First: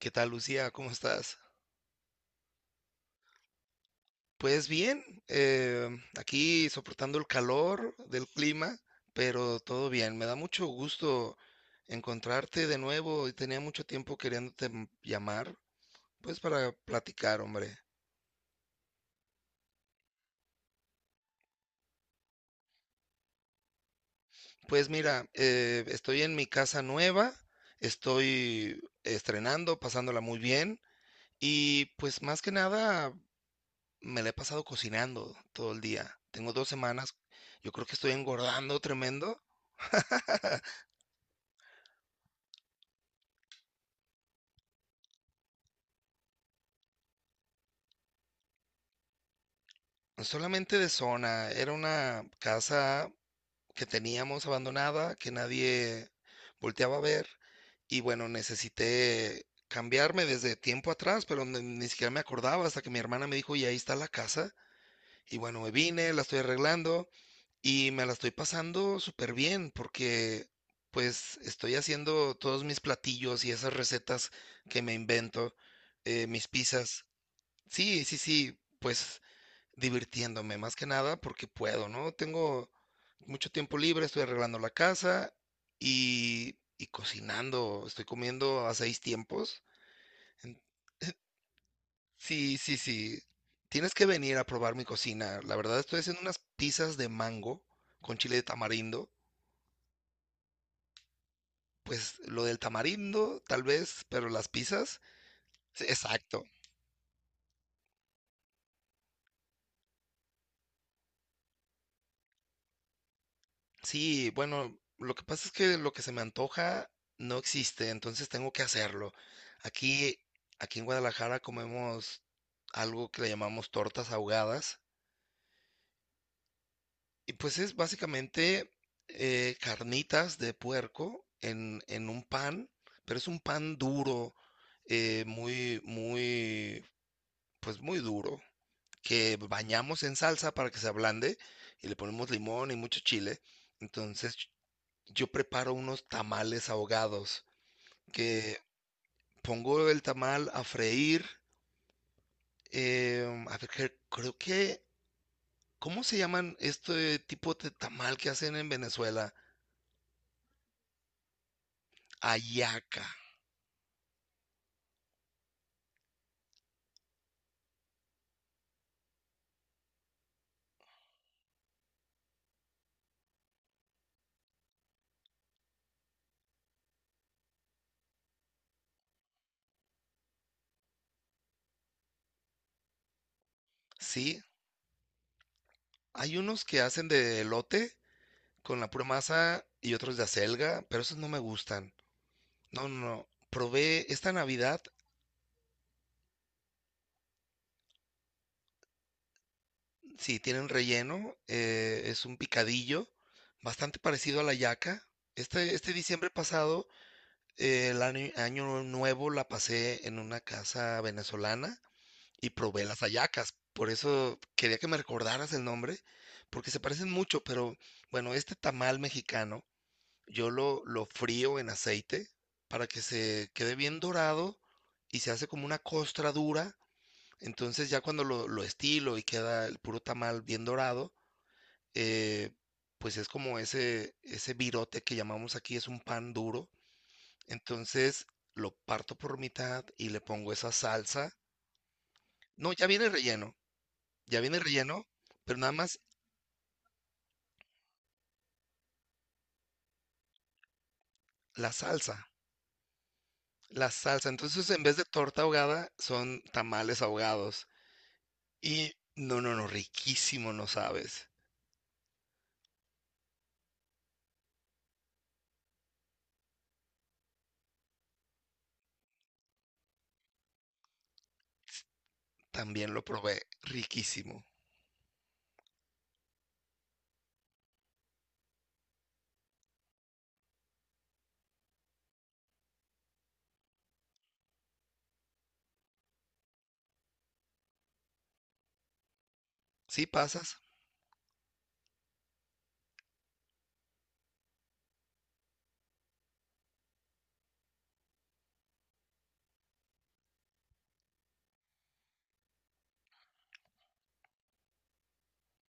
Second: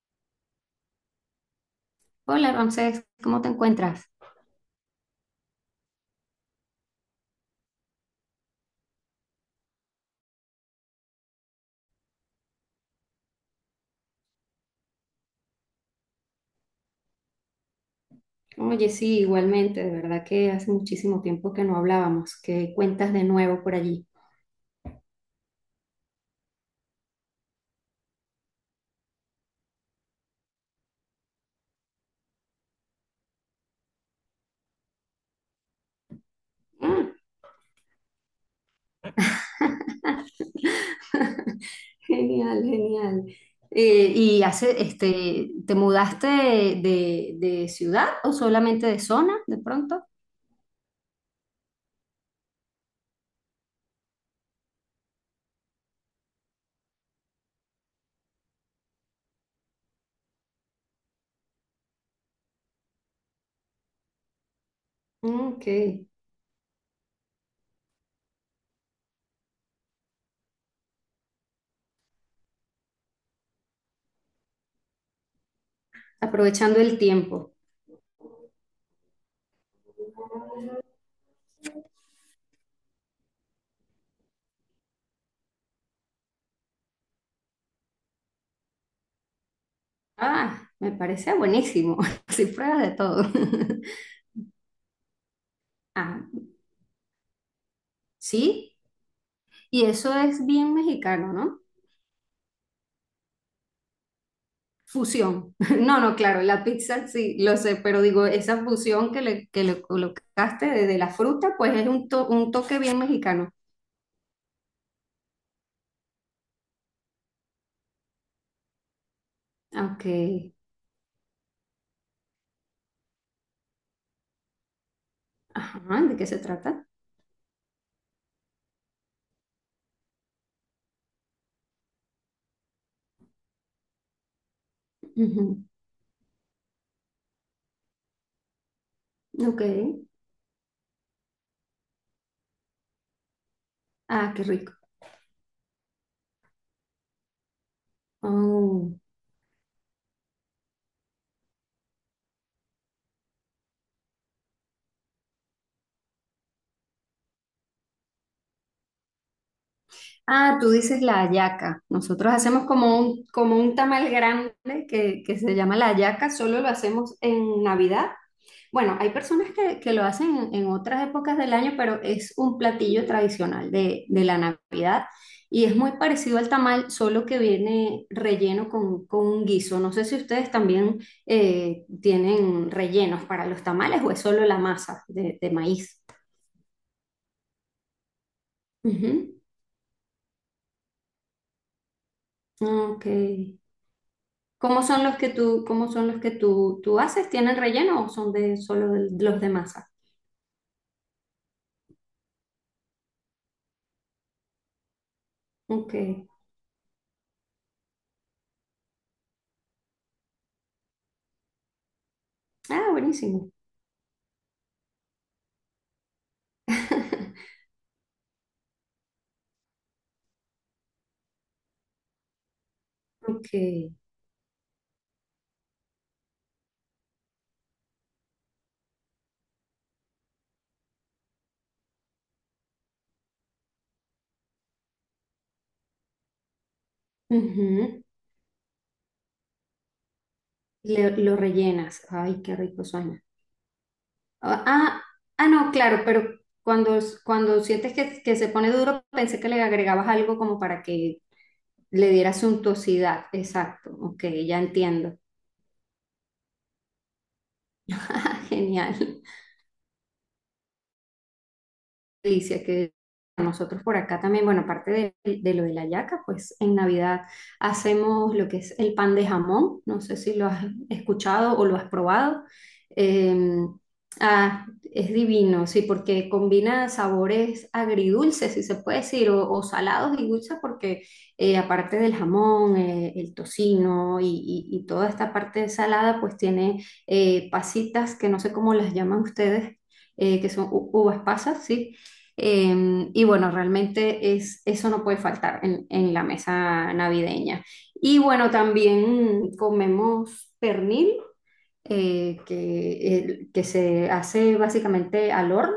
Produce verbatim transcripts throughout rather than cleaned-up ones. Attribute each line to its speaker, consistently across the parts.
Speaker 1: ¿Qué tal, Lucía? ¿Cómo estás?
Speaker 2: Hola Ramsés, ¿cómo te encuentras?
Speaker 1: Pues bien, eh, aquí soportando el calor del clima, pero todo bien. Me da mucho gusto encontrarte de nuevo y tenía mucho tiempo queriéndote m- llamar, pues para platicar, hombre.
Speaker 2: Oye, sí, igualmente, de verdad que hace muchísimo tiempo que no hablábamos. ¿Qué cuentas de nuevo por allí?
Speaker 1: Pues mira, eh, estoy en mi casa nueva, estoy estrenando, pasándola muy bien y pues más que nada me la he pasado cocinando todo el día. Tengo dos
Speaker 2: Mm.
Speaker 1: semanas, yo creo que estoy engordando tremendo.
Speaker 2: Genial, genial. Eh, ¿y hace, este, te mudaste de, de ciudad o solamente de zona de pronto?
Speaker 1: Solamente de zona. Era una casa que teníamos abandonada, que nadie volteaba a ver. Y bueno, necesité cambiarme desde tiempo atrás, pero ni, ni siquiera me acordaba hasta que mi hermana me dijo, y ahí está la casa. Y
Speaker 2: Mm.
Speaker 1: bueno,
Speaker 2: Ok.
Speaker 1: me vine, la estoy arreglando y me la estoy pasando súper bien porque pues estoy haciendo todos mis platillos y esas recetas que me invento, eh, mis
Speaker 2: Aprovechando el
Speaker 1: pizzas.
Speaker 2: tiempo.
Speaker 1: Sí, sí, sí, pues divirtiéndome más que nada porque puedo, ¿no? Tengo mucho tiempo libre, estoy arreglando la casa y, y cocinando, estoy comiendo a seis tiempos. en-
Speaker 2: Ah, me parece buenísimo, así
Speaker 1: Sí, sí,
Speaker 2: pruebas de
Speaker 1: sí.
Speaker 2: todo.
Speaker 1: Tienes que venir a probar mi cocina. La verdad estoy haciendo
Speaker 2: Ah,
Speaker 1: unas pizzas de mango con chile de
Speaker 2: sí,
Speaker 1: tamarindo.
Speaker 2: y eso es bien mexicano, ¿no?
Speaker 1: Pues lo del tamarindo, tal vez, pero las pizzas,
Speaker 2: Fusión.
Speaker 1: sí,
Speaker 2: No, no, claro,
Speaker 1: exacto.
Speaker 2: la pizza sí, lo sé, pero digo, esa fusión que le, que le colocaste de, de la fruta, pues es un, to- un toque bien mexicano.
Speaker 1: Sí, bueno, lo que pasa es que lo que se me antoja no existe, entonces tengo que hacerlo.
Speaker 2: Ok.
Speaker 1: Aquí, aquí en Guadalajara comemos algo que le llamamos tortas ahogadas,
Speaker 2: Ajá, ¿de qué se trata?
Speaker 1: y pues es básicamente eh, carnitas de puerco en, en un pan, pero es un pan duro, eh,
Speaker 2: Ujú.
Speaker 1: muy, muy, pues muy duro, que
Speaker 2: Ok.
Speaker 1: bañamos en salsa para que se ablande y le ponemos limón y mucho chile.
Speaker 2: Ah,
Speaker 1: Entonces
Speaker 2: qué rico.
Speaker 1: yo preparo unos tamales ahogados, que
Speaker 2: Oh.
Speaker 1: pongo el tamal a freír. Em, a ver, cre- creo que, ¿cómo se llaman este tipo de tamal que hacen en Venezuela?
Speaker 2: Ah, tú dices la hallaca. Nosotros hacemos como
Speaker 1: Ayaca,
Speaker 2: un, como un tamal grande que, que se llama la hallaca, solo lo hacemos en Navidad. Bueno, hay personas que, que lo hacen en, en otras épocas del año, pero es un platillo tradicional de, de la Navidad y es muy parecido al tamal, solo que viene relleno con, con un guiso. No sé si ustedes también eh, tienen rellenos para los tamales o es
Speaker 1: ¿sí?
Speaker 2: solo la masa de, de maíz.
Speaker 1: Hay unos que hacen de elote con la pura
Speaker 2: Ujú.
Speaker 1: masa y otros de acelga, pero esos no me gustan. No, no,
Speaker 2: Ok.
Speaker 1: no. Probé esta Navidad,
Speaker 2: ¿Cómo son los que tú, cómo son los que tú, tú haces? ¿Tienen relleno o son de solo de- los de masa?
Speaker 1: sí, tienen relleno, eh, es un picadillo, bastante parecido a la yaca. Este, este
Speaker 2: Ok.
Speaker 1: diciembre pasado, Eh, El año año nuevo la pasé en una casa venezolana y probé
Speaker 2: Ah,
Speaker 1: las
Speaker 2: buenísimo.
Speaker 1: hallacas. Por eso quería que me recordaras el nombre, porque se parecen mucho, pero bueno, este tamal mexicano yo lo, lo frío en aceite para que se
Speaker 2: Ok.
Speaker 1: quede bien dorado y se hace como una costra dura. Entonces ya cuando lo, lo estilo y queda el puro tamal bien dorado, eh, pues es como ese, ese virote que llamamos aquí, es un pan duro.
Speaker 2: Ujú.
Speaker 1: Entonces lo parto por mitad y le pongo esa
Speaker 2: Le-
Speaker 1: salsa.
Speaker 2: lo rellenas. Ay, qué
Speaker 1: No,
Speaker 2: rico
Speaker 1: ya viene el
Speaker 2: suena.
Speaker 1: relleno, ya viene
Speaker 2: Ah,
Speaker 1: el
Speaker 2: ah,
Speaker 1: relleno,
Speaker 2: ah,
Speaker 1: pero nada
Speaker 2: no,
Speaker 1: más
Speaker 2: claro, pero cuando, cuando sientes que, que se pone duro, pensé que le agregabas algo como para que
Speaker 1: la
Speaker 2: le
Speaker 1: salsa,
Speaker 2: diera suntuosidad.
Speaker 1: la
Speaker 2: Exacto, ok,
Speaker 1: salsa.
Speaker 2: ya
Speaker 1: Entonces en vez de
Speaker 2: entiendo.
Speaker 1: torta ahogada son tamales ahogados. Y
Speaker 2: Genial.
Speaker 1: no, no, no, riquísimo, no sabes.
Speaker 2: Delicia que nosotros por acá también, bueno, aparte de, de lo de la yaca, pues en Navidad hacemos lo que es el pan de jamón, no sé si lo has escuchado o lo has probado.
Speaker 1: También lo
Speaker 2: Eh,
Speaker 1: probé, riquísimo.
Speaker 2: ah, es divino, sí, porque combina sabores agridulces, si se puede decir, o, o salados y dulces, porque eh, aparte del jamón, eh, el tocino y, y- y toda esta parte salada, pues tiene eh, pasitas que no sé cómo las llaman ustedes,
Speaker 1: ¿Sí
Speaker 2: eh, que
Speaker 1: pasas?
Speaker 2: son u- uvas pasas, sí, eh, y bueno, realmente es, eso no puede faltar en, en la mesa navideña. Y bueno, también comemos pernil, eh, que, el- que se hace básicamente al horno,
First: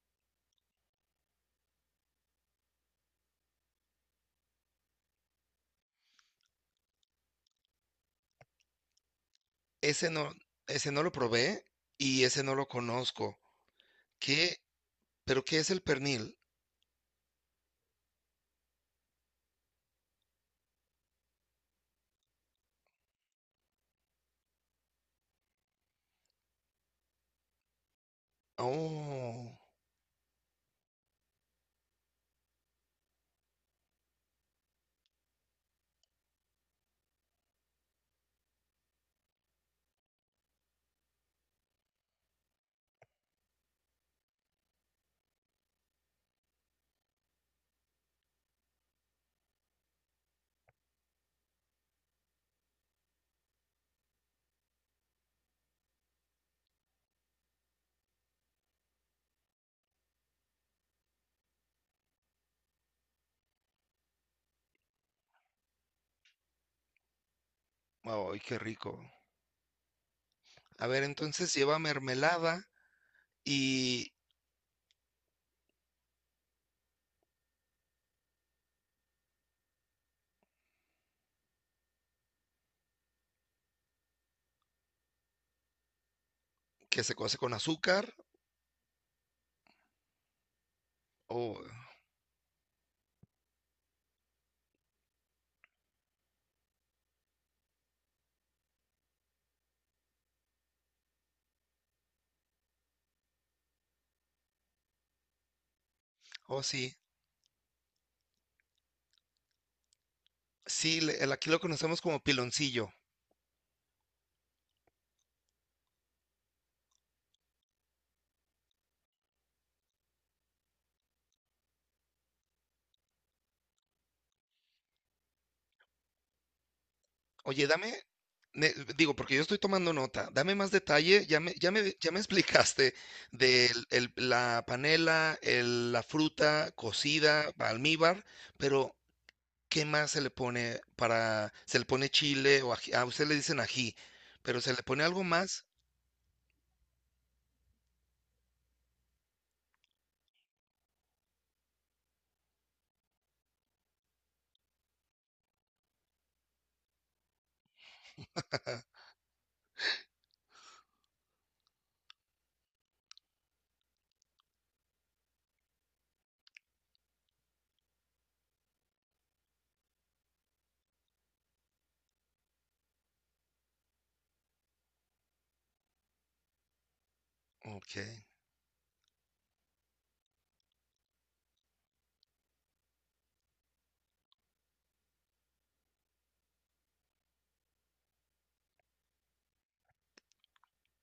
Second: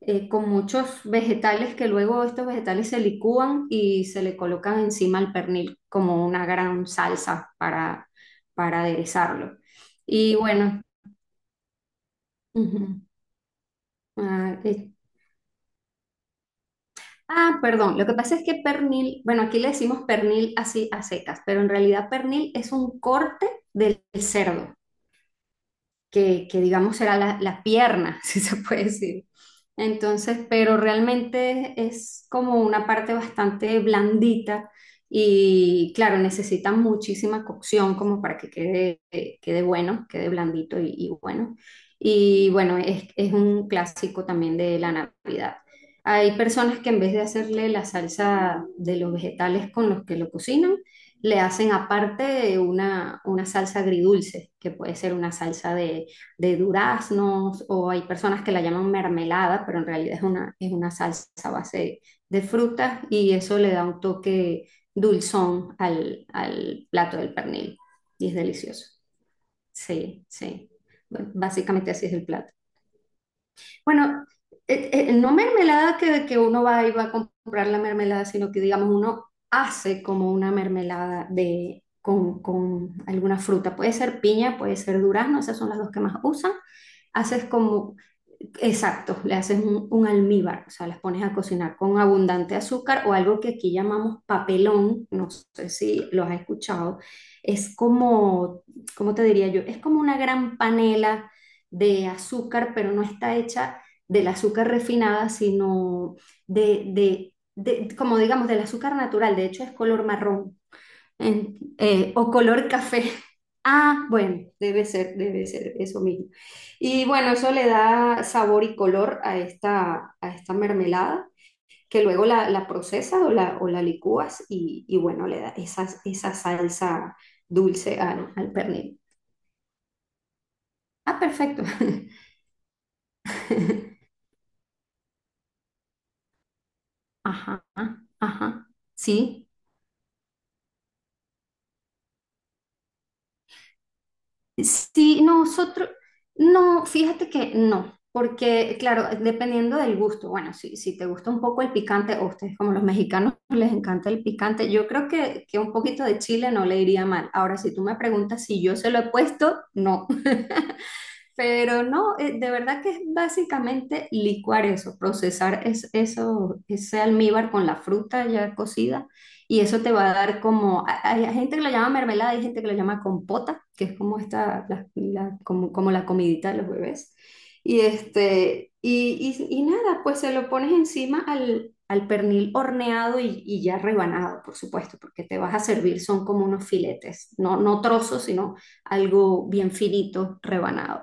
Speaker 2: eh, con muchos vegetales que luego estos vegetales se licúan y se le colocan encima al pernil como una gran salsa para, para aderezarlo.
Speaker 1: Ese no,
Speaker 2: Y bueno,
Speaker 1: ese no lo probé y ese no lo
Speaker 2: ujú,
Speaker 1: conozco. ¿Qué?
Speaker 2: ah. eh,
Speaker 1: ¿Pero qué es el pernil?
Speaker 2: Ah, perdón, lo que pasa es que pernil, bueno, aquí le decimos pernil así a secas, pero en realidad pernil es un corte del cerdo que, que digamos era la, la pierna, si se puede decir.
Speaker 1: Oh,
Speaker 2: Entonces, pero realmente es como una parte bastante blandita y claro, necesita muchísima cocción como para que quede, eh, quede bueno, quede blandito y, y bueno. Y bueno, es, es un clásico también de la Navidad. Hay personas que en vez de hacerle la salsa de los vegetales con los que lo cocinan, le hacen aparte una, una salsa agridulce, que puede ser una salsa de, de duraznos, o hay personas que la llaman mermelada, pero en realidad es una, es una salsa a base de frutas y eso le da un toque dulzón al, al plato del pernil. Y es
Speaker 1: ay, qué
Speaker 2: delicioso.
Speaker 1: rico.
Speaker 2: Sí, sí.
Speaker 1: A ver,
Speaker 2: Bueno,
Speaker 1: entonces lleva
Speaker 2: básicamente así es el plato.
Speaker 1: mermelada, y
Speaker 2: Bueno, eh, eh, no mermelada que, que uno va y va a comprar la mermelada, sino que digamos uno hace como una mermelada de, con, con alguna fruta. Puede ser piña, puede ser durazno, esas son las dos que más usan.
Speaker 1: que se cose
Speaker 2: haces
Speaker 1: con
Speaker 2: como,
Speaker 1: azúcar
Speaker 2: exacto, le haces un, un almíbar, o sea, las pones a
Speaker 1: o
Speaker 2: cocinar con abundante azúcar o algo que aquí llamamos papelón, no sé si lo has escuchado. Es como, ¿cómo te diría yo? Es como una gran panela de azúcar, pero no está hecha del azúcar refinada, sino
Speaker 1: o
Speaker 2: de,
Speaker 1: sí.
Speaker 2: de, de, como digamos, del azúcar natural, de hecho es color marrón
Speaker 1: Sí, le- el- aquí
Speaker 2: en-
Speaker 1: lo conocemos
Speaker 2: eh,
Speaker 1: como
Speaker 2: o color
Speaker 1: piloncillo.
Speaker 2: café. Ah, bueno, debe ser, debe ser eso mismo. Y bueno, eso le da sabor y color a esta, a esta mermelada, que luego la, la procesas o la, o la licúas y, y bueno, le da esa, esa salsa
Speaker 1: Oye, dame,
Speaker 2: dulce al, al
Speaker 1: ne-
Speaker 2: pernil.
Speaker 1: digo, porque yo estoy tomando nota, dame más
Speaker 2: Ah,
Speaker 1: detalle, ya me,
Speaker 2: perfecto.
Speaker 1: ya me, ya me explicaste de la panela, el- la fruta cocida,
Speaker 2: Ajá,
Speaker 1: almíbar,
Speaker 2: ajá.
Speaker 1: pero
Speaker 2: Sí.
Speaker 1: ¿qué más se le pone para, se le pone chile o ají? A usted le dicen ají, pero ¿se le pone
Speaker 2: Sí,
Speaker 1: algo más?
Speaker 2: nosotros, no, fíjate que no, porque claro, dependiendo del gusto, bueno, si, si te gusta un poco el picante, o ustedes como los mexicanos les encanta el picante, yo creo que, que un poquito de chile no le iría mal. Ahora, si tú me preguntas si yo se lo he puesto, no, pero no, eh, de verdad que es básicamente licuar eso, procesar es- eso, ese almíbar con la fruta ya cocida y eso te va a dar como, a- hay gente que lo llama mermelada, hay gente que lo llama compota, que es como esta, la- la- como, como la comidita de los bebés. Y
Speaker 1: Ok.
Speaker 2: este, y, y- y nada, pues se lo pones encima al, al pernil horneado y, y ya rebanado, por supuesto, porque te vas a servir, son como unos filetes, no, no trozos, sino algo bien finito, rebanado.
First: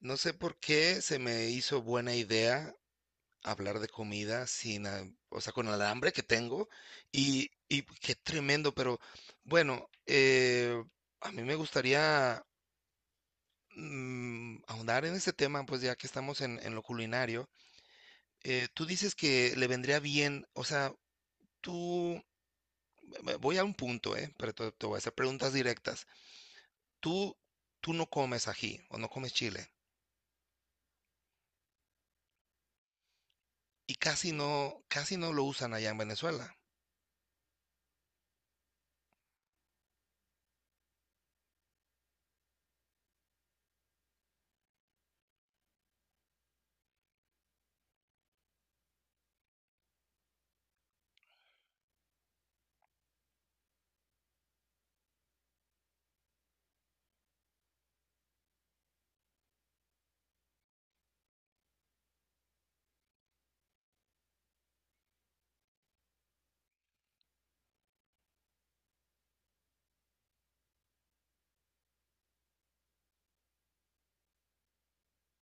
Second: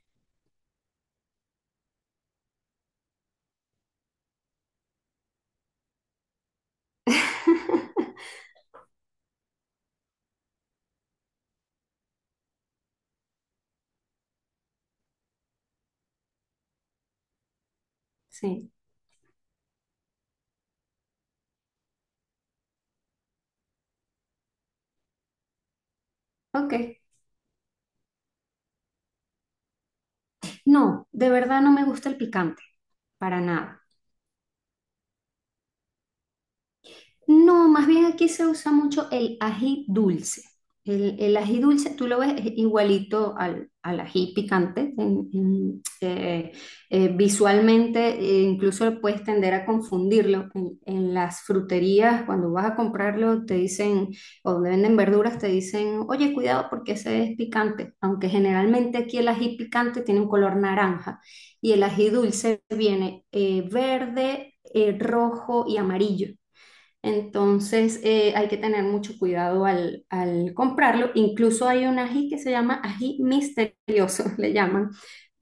Speaker 1: No sé por qué se me hizo buena idea hablar de comida sin, ah, o sea, con el hambre que tengo y, y qué tremendo, pero bueno, eh, a mí me gustaría mm, ahondar en ese tema, pues ya que estamos en, en lo culinario, eh,
Speaker 2: Sí,
Speaker 1: tú dices que le vendría bien, o sea, tú, ve- voy a un punto, eh, pero te, te voy a hacer preguntas directas.
Speaker 2: ok.
Speaker 1: Tú, tú no comes ají o no comes chile
Speaker 2: No, de verdad no me gusta el picante, para nada.
Speaker 1: y casi no, casi no lo usan allá en Venezuela.
Speaker 2: No, más bien aquí se usa mucho el ají dulce. El, el ají dulce, tú lo ves es igualito al, al ají picante. En- en, eh, eh, visualmente, eh, incluso puedes tender a confundirlo. En, en las fruterías, cuando vas a comprarlo, te dicen, o donde venden verduras, te dicen, oye, cuidado porque ese es picante. Aunque generalmente aquí el ají picante tiene un color naranja y el ají dulce viene eh, verde, eh, rojo y amarillo. Entonces eh, hay que tener mucho cuidado al, al comprarlo. Incluso hay un ají que se llama ají misterioso, le llaman,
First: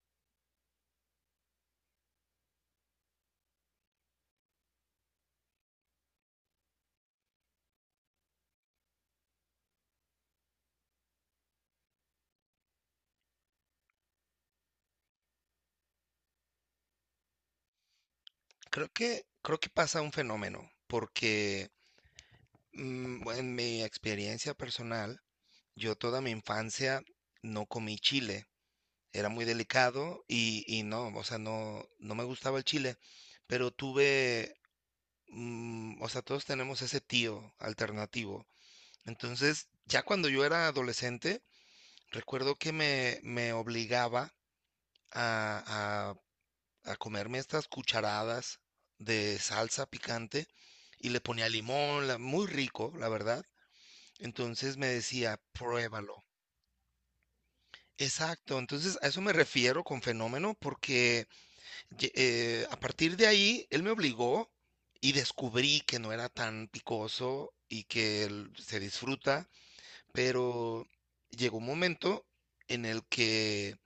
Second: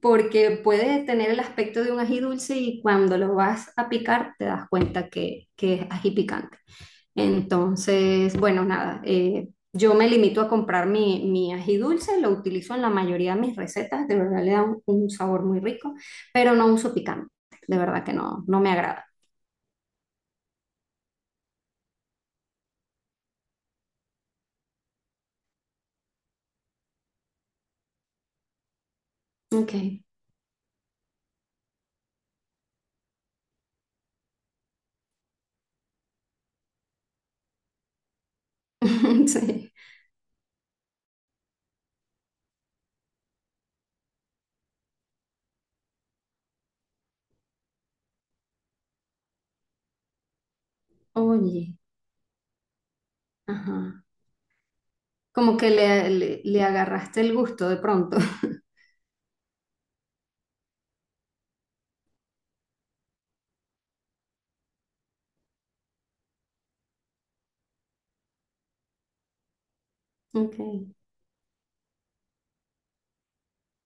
Speaker 2: porque puede tener el aspecto de un ají dulce y cuando lo vas a picar te das cuenta que, que es ají picante. Entonces, bueno, nada, eh, yo me limito a comprar mi, mi ají dulce, lo utilizo en la mayoría de mis recetas, de verdad le da un, un sabor muy rico, pero no uso picante, de verdad que no, no me
Speaker 1: Creo
Speaker 2: agrada.
Speaker 1: que, creo que pasa un fenómeno, porque Mm, bueno, en mi experiencia personal, yo toda mi infancia no comí chile. Era muy
Speaker 2: Ok,
Speaker 1: delicado y, y no, o sea, no, no me gustaba el chile, pero tuve, mm, o sea, todos tenemos ese tío alternativo. Entonces,
Speaker 2: sí.
Speaker 1: ya cuando yo era adolescente, recuerdo que me, me obligaba a, a a comerme estas cucharadas de salsa picante y le ponía
Speaker 2: Oye.
Speaker 1: limón, la- muy rico, la verdad.
Speaker 2: Ajá.
Speaker 1: Entonces me decía,
Speaker 2: Como que le,
Speaker 1: pruébalo.
Speaker 2: le, le agarraste el gusto de pronto.
Speaker 1: Exacto, entonces a eso me refiero con fenómeno porque ye- eh, a partir de ahí él me obligó y descubrí que no era tan picoso y que el- se disfruta, pero
Speaker 2: Ok.
Speaker 1: llegó un momento en el que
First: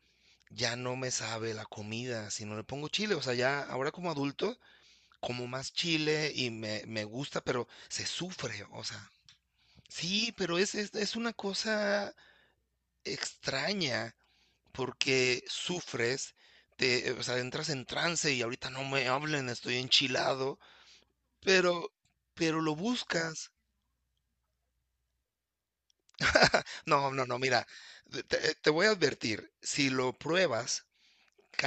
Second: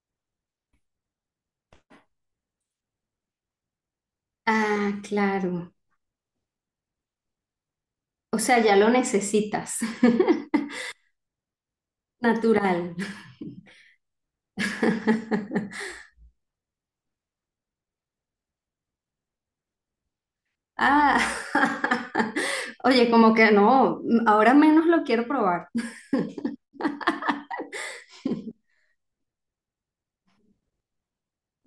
Speaker 1: ya no me sabe la comida si no le pongo chile, o sea, ya ahora como adulto
Speaker 2: Ah,
Speaker 1: como más
Speaker 2: claro.
Speaker 1: chile y me, me gusta, pero se
Speaker 2: O sea,
Speaker 1: sufre,
Speaker 2: ya
Speaker 1: o
Speaker 2: lo
Speaker 1: sea,
Speaker 2: necesitas.
Speaker 1: sí, pero es, es es una cosa
Speaker 2: Natural.
Speaker 1: extraña. Porque sufres, te, o sea, entras en trance y ahorita no me hablen, estoy enchilado,
Speaker 2: Ah.
Speaker 1: pero, pero lo
Speaker 2: Oye, como
Speaker 1: buscas.
Speaker 2: que no, ahora menos lo quiero probar.
Speaker 1: No, no, no, mira, te, te- te voy a advertir, si lo pruebas,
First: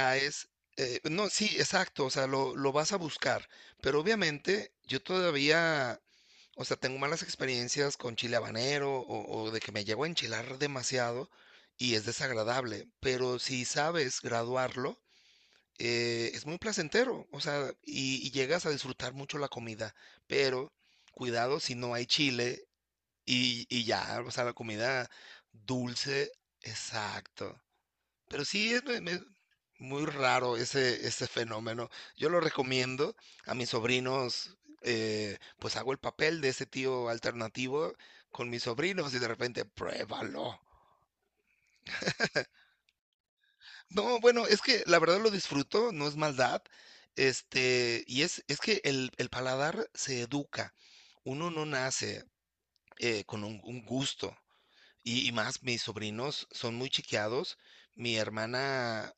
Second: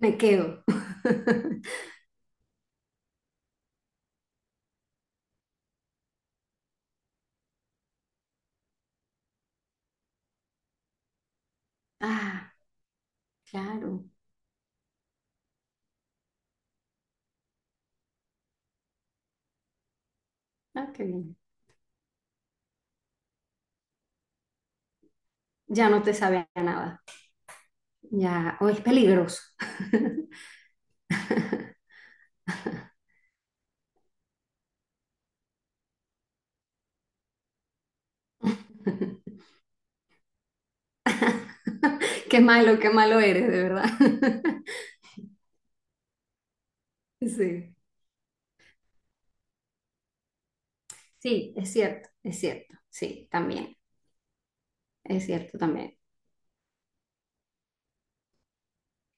Speaker 2: Me quedo.
Speaker 1: eh, no, sí, exacto, o sea, lo, lo vas a buscar, pero obviamente yo todavía, o sea, tengo malas experiencias con chile habanero o, o de que me llego a enchilar demasiado y es
Speaker 2: Ah,
Speaker 1: desagradable, pero si
Speaker 2: claro.
Speaker 1: sabes graduarlo, eh, es muy placentero, o sea, y, y llegas a disfrutar mucho la comida, pero
Speaker 2: Ah, qué bien.
Speaker 1: cuidado si no hay chile y, y ya, o sea, la comida
Speaker 2: Ya no te
Speaker 1: dulce,
Speaker 2: sabía nada.
Speaker 1: exacto. Pero
Speaker 2: Ya, o
Speaker 1: sí,
Speaker 2: es
Speaker 1: es me- me-
Speaker 2: peligroso.
Speaker 1: muy raro ese, ese fenómeno. Yo lo recomiendo a mis sobrinos, eh, pues hago el papel de ese tío alternativo con mis sobrinos y de repente, pruébalo.
Speaker 2: Qué malo, qué malo eres, de verdad.
Speaker 1: No, bueno, es que la verdad lo disfruto, no es maldad.
Speaker 2: Sí.
Speaker 1: Este, y es, es que el, el paladar se educa. Uno
Speaker 2: Sí,
Speaker 1: no
Speaker 2: es cierto,
Speaker 1: nace
Speaker 2: es cierto,
Speaker 1: eh,
Speaker 2: sí,
Speaker 1: con un,
Speaker 2: también,
Speaker 1: un gusto.
Speaker 2: es
Speaker 1: Y, y
Speaker 2: cierto
Speaker 1: más, mis
Speaker 2: también.
Speaker 1: sobrinos son muy chiqueados. Mi hermana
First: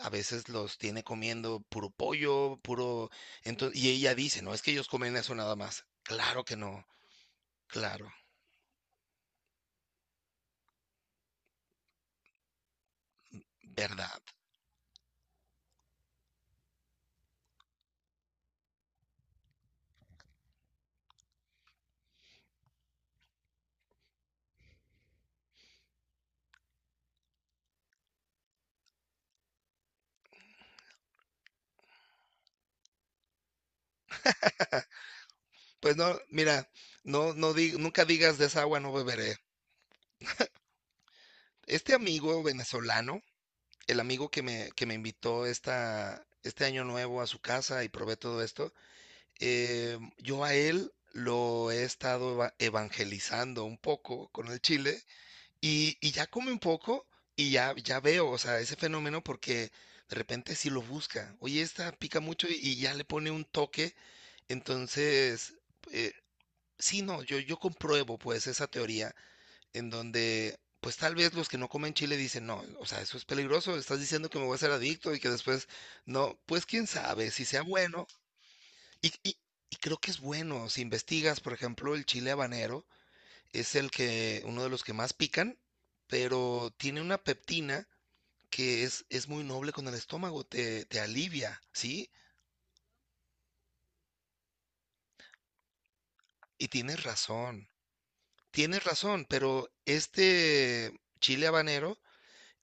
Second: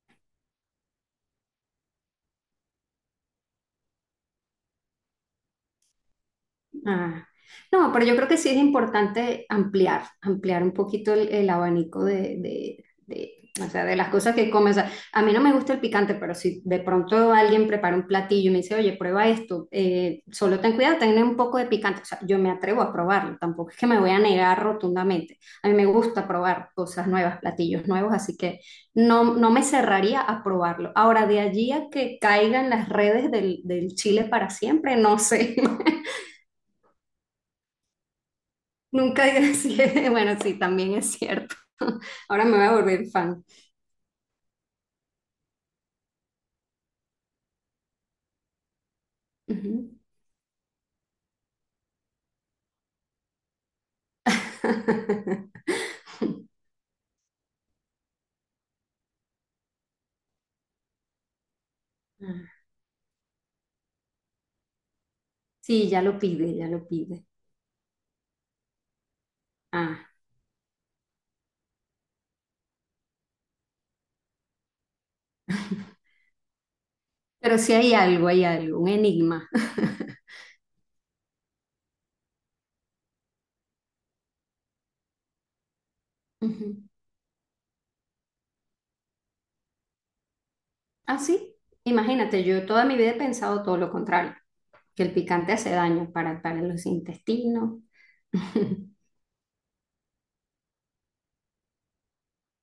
Speaker 1: a veces los tiene comiendo puro pollo, puro... Entonces, y ella dice, no, es que ellos comen eso nada más. Claro que no,
Speaker 2: Ah, no, pero
Speaker 1: claro,
Speaker 2: yo creo que sí es importante ampliar, ampliar un poquito el, el abanico de, de- de, o sea, de las
Speaker 1: verdad.
Speaker 2: cosas que comes. O sea, a mí no me gusta el picante, pero si de pronto alguien prepara un platillo y me dice, oye, prueba esto, eh, solo ten cuidado, ten un poco de picante. O sea, yo me atrevo a probarlo, tampoco es que me voy a negar rotundamente. A mí me gusta probar cosas nuevas, platillos nuevos, así que no, no me cerraría a probarlo. Ahora, de allí a que caigan las redes del, del chile para siempre, no sé.
Speaker 1: Pues no, mira, no, no di- nunca digas de esa agua no
Speaker 2: Nunca
Speaker 1: beberé.
Speaker 2: digas. Bueno, sí, también es cierto.
Speaker 1: Este amigo
Speaker 2: Ahora me voy a volver
Speaker 1: venezolano,
Speaker 2: fan.
Speaker 1: el amigo que me, que me invitó esta, este año nuevo a su casa y probé todo esto, eh,
Speaker 2: Ujú.
Speaker 1: yo a él lo he estado eva- evangelizando un poco con el chile y, y ya come un poco y ya, ya veo, o sea, ese fenómeno porque de repente si lo busca. Oye, esta pica mucho y, y ya le pone un toque, entonces,
Speaker 2: Sí, ya
Speaker 1: eh,
Speaker 2: lo pide, ya lo
Speaker 1: sí, no,
Speaker 2: pide.
Speaker 1: yo, yo compruebo pues esa teoría en
Speaker 2: Ah,
Speaker 1: donde, pues tal vez los que no comen chile dicen, no, o sea, eso es peligroso, estás diciendo que me voy a hacer adicto y que después, no, pues quién sabe si
Speaker 2: pero
Speaker 1: sea
Speaker 2: sí hay
Speaker 1: bueno.
Speaker 2: algo, hay algo, un
Speaker 1: Y, y-
Speaker 2: enigma.
Speaker 1: y creo que es bueno, si investigas, por ejemplo, el chile habanero es el que, uno de los que más pican, pero
Speaker 2: Ujú.
Speaker 1: tiene una peptina que es, es muy noble con el estómago, te, te
Speaker 2: Ah, sí.
Speaker 1: alivia, ¿sí?
Speaker 2: Imagínate, yo toda mi vida he pensado todo lo contrario, que el picante hace daño para, para
Speaker 1: Y
Speaker 2: los
Speaker 1: tienes razón,
Speaker 2: intestinos.
Speaker 1: tienes razón, pero este chile habanero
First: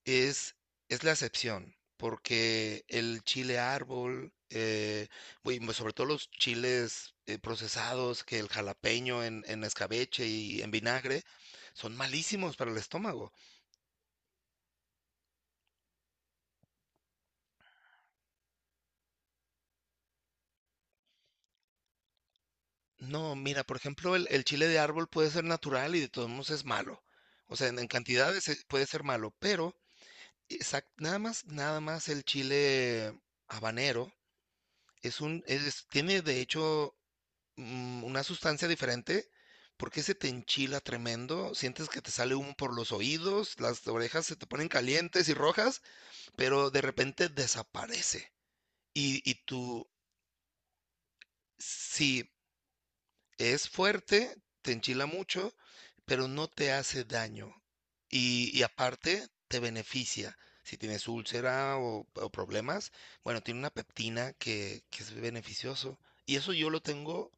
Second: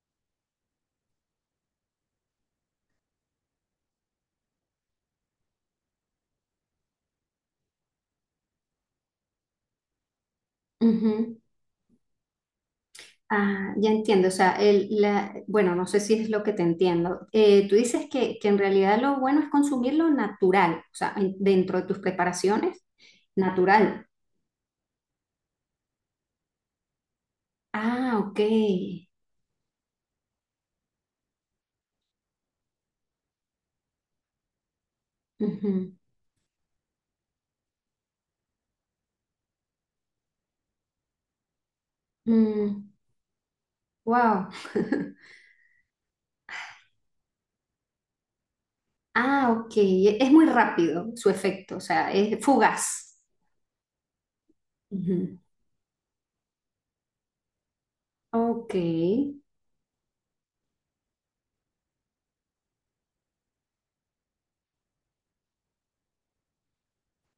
Speaker 1: Es, es la excepción, porque el chile árbol, eh, güey, mo- sobre todo los chiles eh, procesados, que el jalapeño en, en escabeche y en vinagre,
Speaker 2: Ujú.
Speaker 1: son malísimos para el estómago.
Speaker 2: Ah, ya entiendo, o sea, el, la, bueno, no sé si es lo que te entiendo. Eh, tú dices que, que en realidad lo bueno es consumir lo natural, o sea, en- dentro de tus preparaciones,
Speaker 1: No, mira, por
Speaker 2: natural.
Speaker 1: ejemplo, el, el chile de árbol puede ser natural y de todos modos es malo. O sea, en, en
Speaker 2: Ah, ok.
Speaker 1: cantidades eh, puede ser malo, pero exact- nada más, nada más el chile habanero. Es un, es,
Speaker 2: Ujú.
Speaker 1: tiene de hecho mm, una sustancia diferente porque se te enchila tremendo, sientes que te sale humo por
Speaker 2: Mm,
Speaker 1: los oídos, las orejas se te
Speaker 2: wow.
Speaker 1: ponen calientes y rojas, pero de repente desaparece. Y, y
Speaker 2: Ah, ok.
Speaker 1: tú,
Speaker 2: E, Es muy rápido su efecto, o sea,
Speaker 1: si
Speaker 2: es fugaz.
Speaker 1: es fuerte, te enchila
Speaker 2: Ujú.
Speaker 1: mucho, pero no te hace daño. Y, y
Speaker 2: Ok.
Speaker 1: aparte, te beneficia. Si tienes úlcera o, o problemas, bueno, tiene una peptina que, que es beneficioso. Y eso yo lo tengo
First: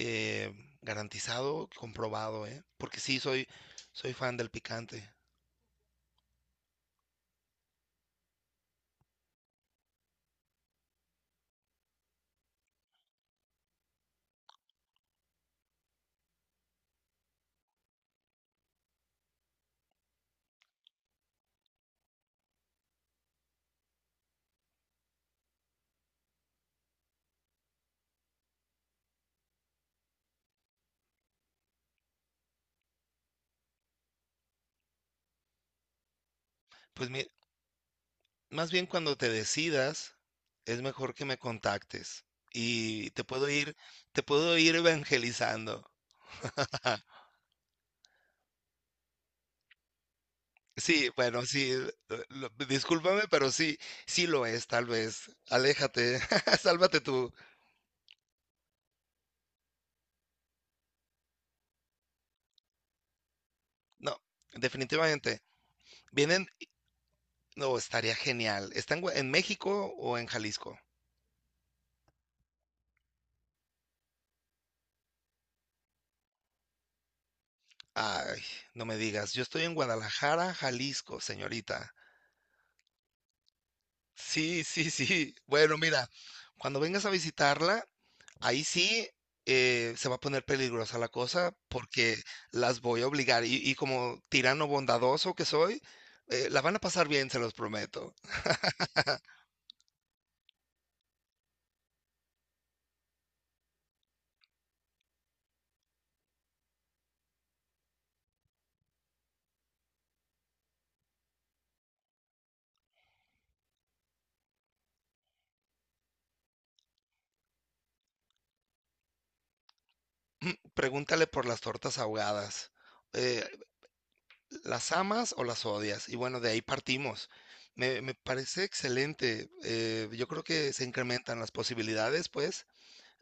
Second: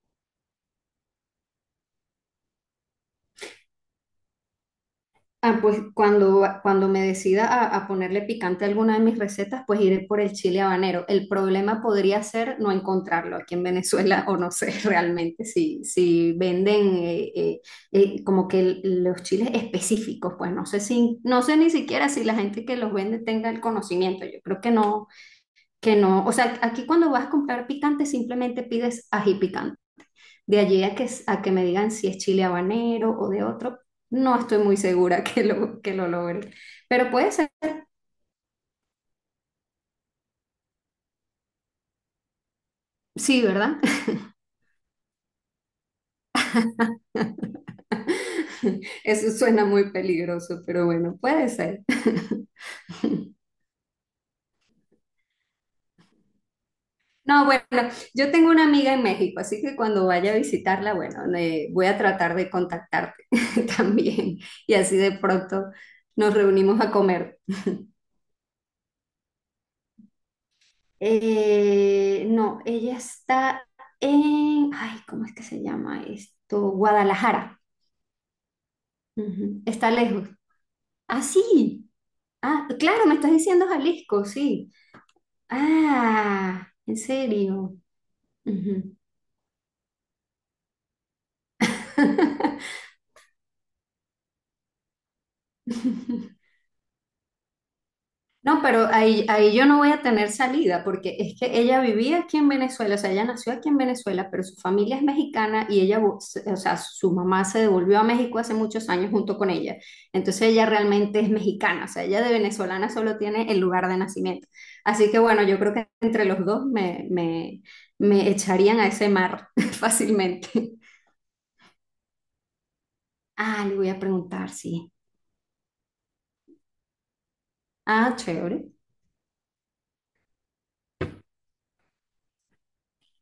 Speaker 1: Eh, garantizado, comprobado, ¿eh? Porque sí, soy, soy fan del picante.
Speaker 2: Ah, pues cuando, cuando me decida a, a ponerle picante a alguna de mis recetas, pues iré por el chile habanero. El problema podría ser no encontrarlo aquí en Venezuela o no sé realmente si, si venden eh, eh, eh, como que el- los chiles específicos, pues no sé si, no sé ni siquiera si la gente que los vende tenga el conocimiento. Yo creo que no, que no. O sea, aquí cuando vas a comprar picante simplemente pides ají picante. De allí a que, a que me digan si es chile habanero o de otro, no estoy muy segura que lo, que lo logre. Pero
Speaker 1: Pues mi-
Speaker 2: puede ser,
Speaker 1: más bien cuando te decidas, es mejor que me contactes y te
Speaker 2: sí,
Speaker 1: puedo ir,
Speaker 2: ¿verdad?
Speaker 1: te puedo ir evangelizando.
Speaker 2: Eso suena muy peligroso, pero
Speaker 1: Sí,
Speaker 2: bueno,
Speaker 1: bueno,
Speaker 2: puede
Speaker 1: sí,
Speaker 2: ser.
Speaker 1: eh, lo- discúlpame, pero sí, sí lo es, tal vez. Aléjate, sálvate tú.
Speaker 2: No, bueno, yo tengo una amiga en México, así que cuando vaya a visitarla, bueno, le- voy a tratar de contactarte
Speaker 1: No,
Speaker 2: también y así de
Speaker 1: definitivamente.
Speaker 2: pronto nos
Speaker 1: Vienen,
Speaker 2: reunimos a comer.
Speaker 1: no, estaría genial. ¿Están en Gua- en México o en Jalisco?
Speaker 2: Eh, no, ella está en, ay, ¿cómo es que se llama esto? Guadalajara.
Speaker 1: Ay, no me digas, yo
Speaker 2: Ujú.
Speaker 1: estoy en
Speaker 2: Está lejos.
Speaker 1: Guadalajara, Jalisco,
Speaker 2: Ah, sí.
Speaker 1: señorita.
Speaker 2: Ah, claro, me estás diciendo Jalisco,
Speaker 1: Sí,
Speaker 2: sí.
Speaker 1: sí, sí. Bueno, mira,
Speaker 2: Ah,
Speaker 1: cuando
Speaker 2: en
Speaker 1: vengas a
Speaker 2: serio.
Speaker 1: visitarla, ahí
Speaker 2: Ujú.
Speaker 1: sí eh, se va a poner peligrosa la cosa porque las voy a obligar. Y, y como tirano bondadoso que soy, eh, la van a pasar bien, se los prometo.
Speaker 2: No, pero ahí, ahí yo no voy a tener salida porque es que ella vivía aquí en Venezuela, o sea, ella nació aquí en Venezuela, pero su familia es mexicana y ella, vo- s- o sea, su mamá se devolvió a México hace muchos años junto con ella. Entonces ella realmente es mexicana, o sea, ella de venezolana solo tiene el lugar de nacimiento. Así que bueno, yo creo que entre los dos me, me, me echarían a ese mar fácilmente.
Speaker 1: Pregúntale por las tortas ahogadas. Eh,
Speaker 2: Ah, le voy a preguntar, sí.
Speaker 1: ¿Las amas o las odias? Y bueno, de ahí partimos. Me, me
Speaker 2: Ah,
Speaker 1: parece
Speaker 2: chévere.
Speaker 1: excelente. Eh, yo creo que se incrementan las posibilidades, pues,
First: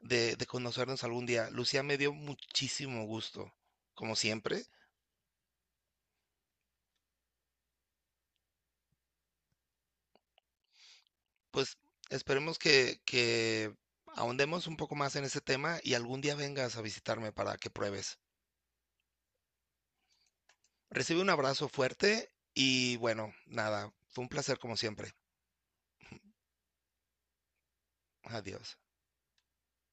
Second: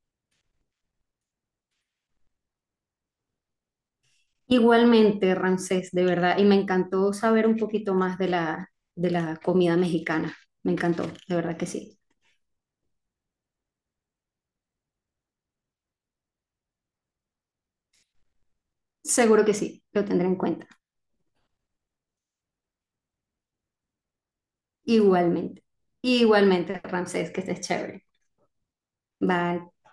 Speaker 1: de, de conocernos algún día. Lucía, me dio muchísimo gusto, como siempre.
Speaker 2: Igualmente, Ramsés, de verdad, y me encantó saber un poquito más de la, de la comida mexicana. Me encantó, de verdad que
Speaker 1: Pues
Speaker 2: sí.
Speaker 1: esperemos que, que ahondemos un poco más en ese tema y algún día vengas a visitarme para que pruebes.
Speaker 2: Seguro que sí, lo tendré en cuenta.
Speaker 1: Recibe un abrazo fuerte y bueno, nada, fue un placer como siempre.
Speaker 2: Igualmente. Igualmente, Ramsés, que estés chévere.
Speaker 1: Adiós.
Speaker 2: Bye.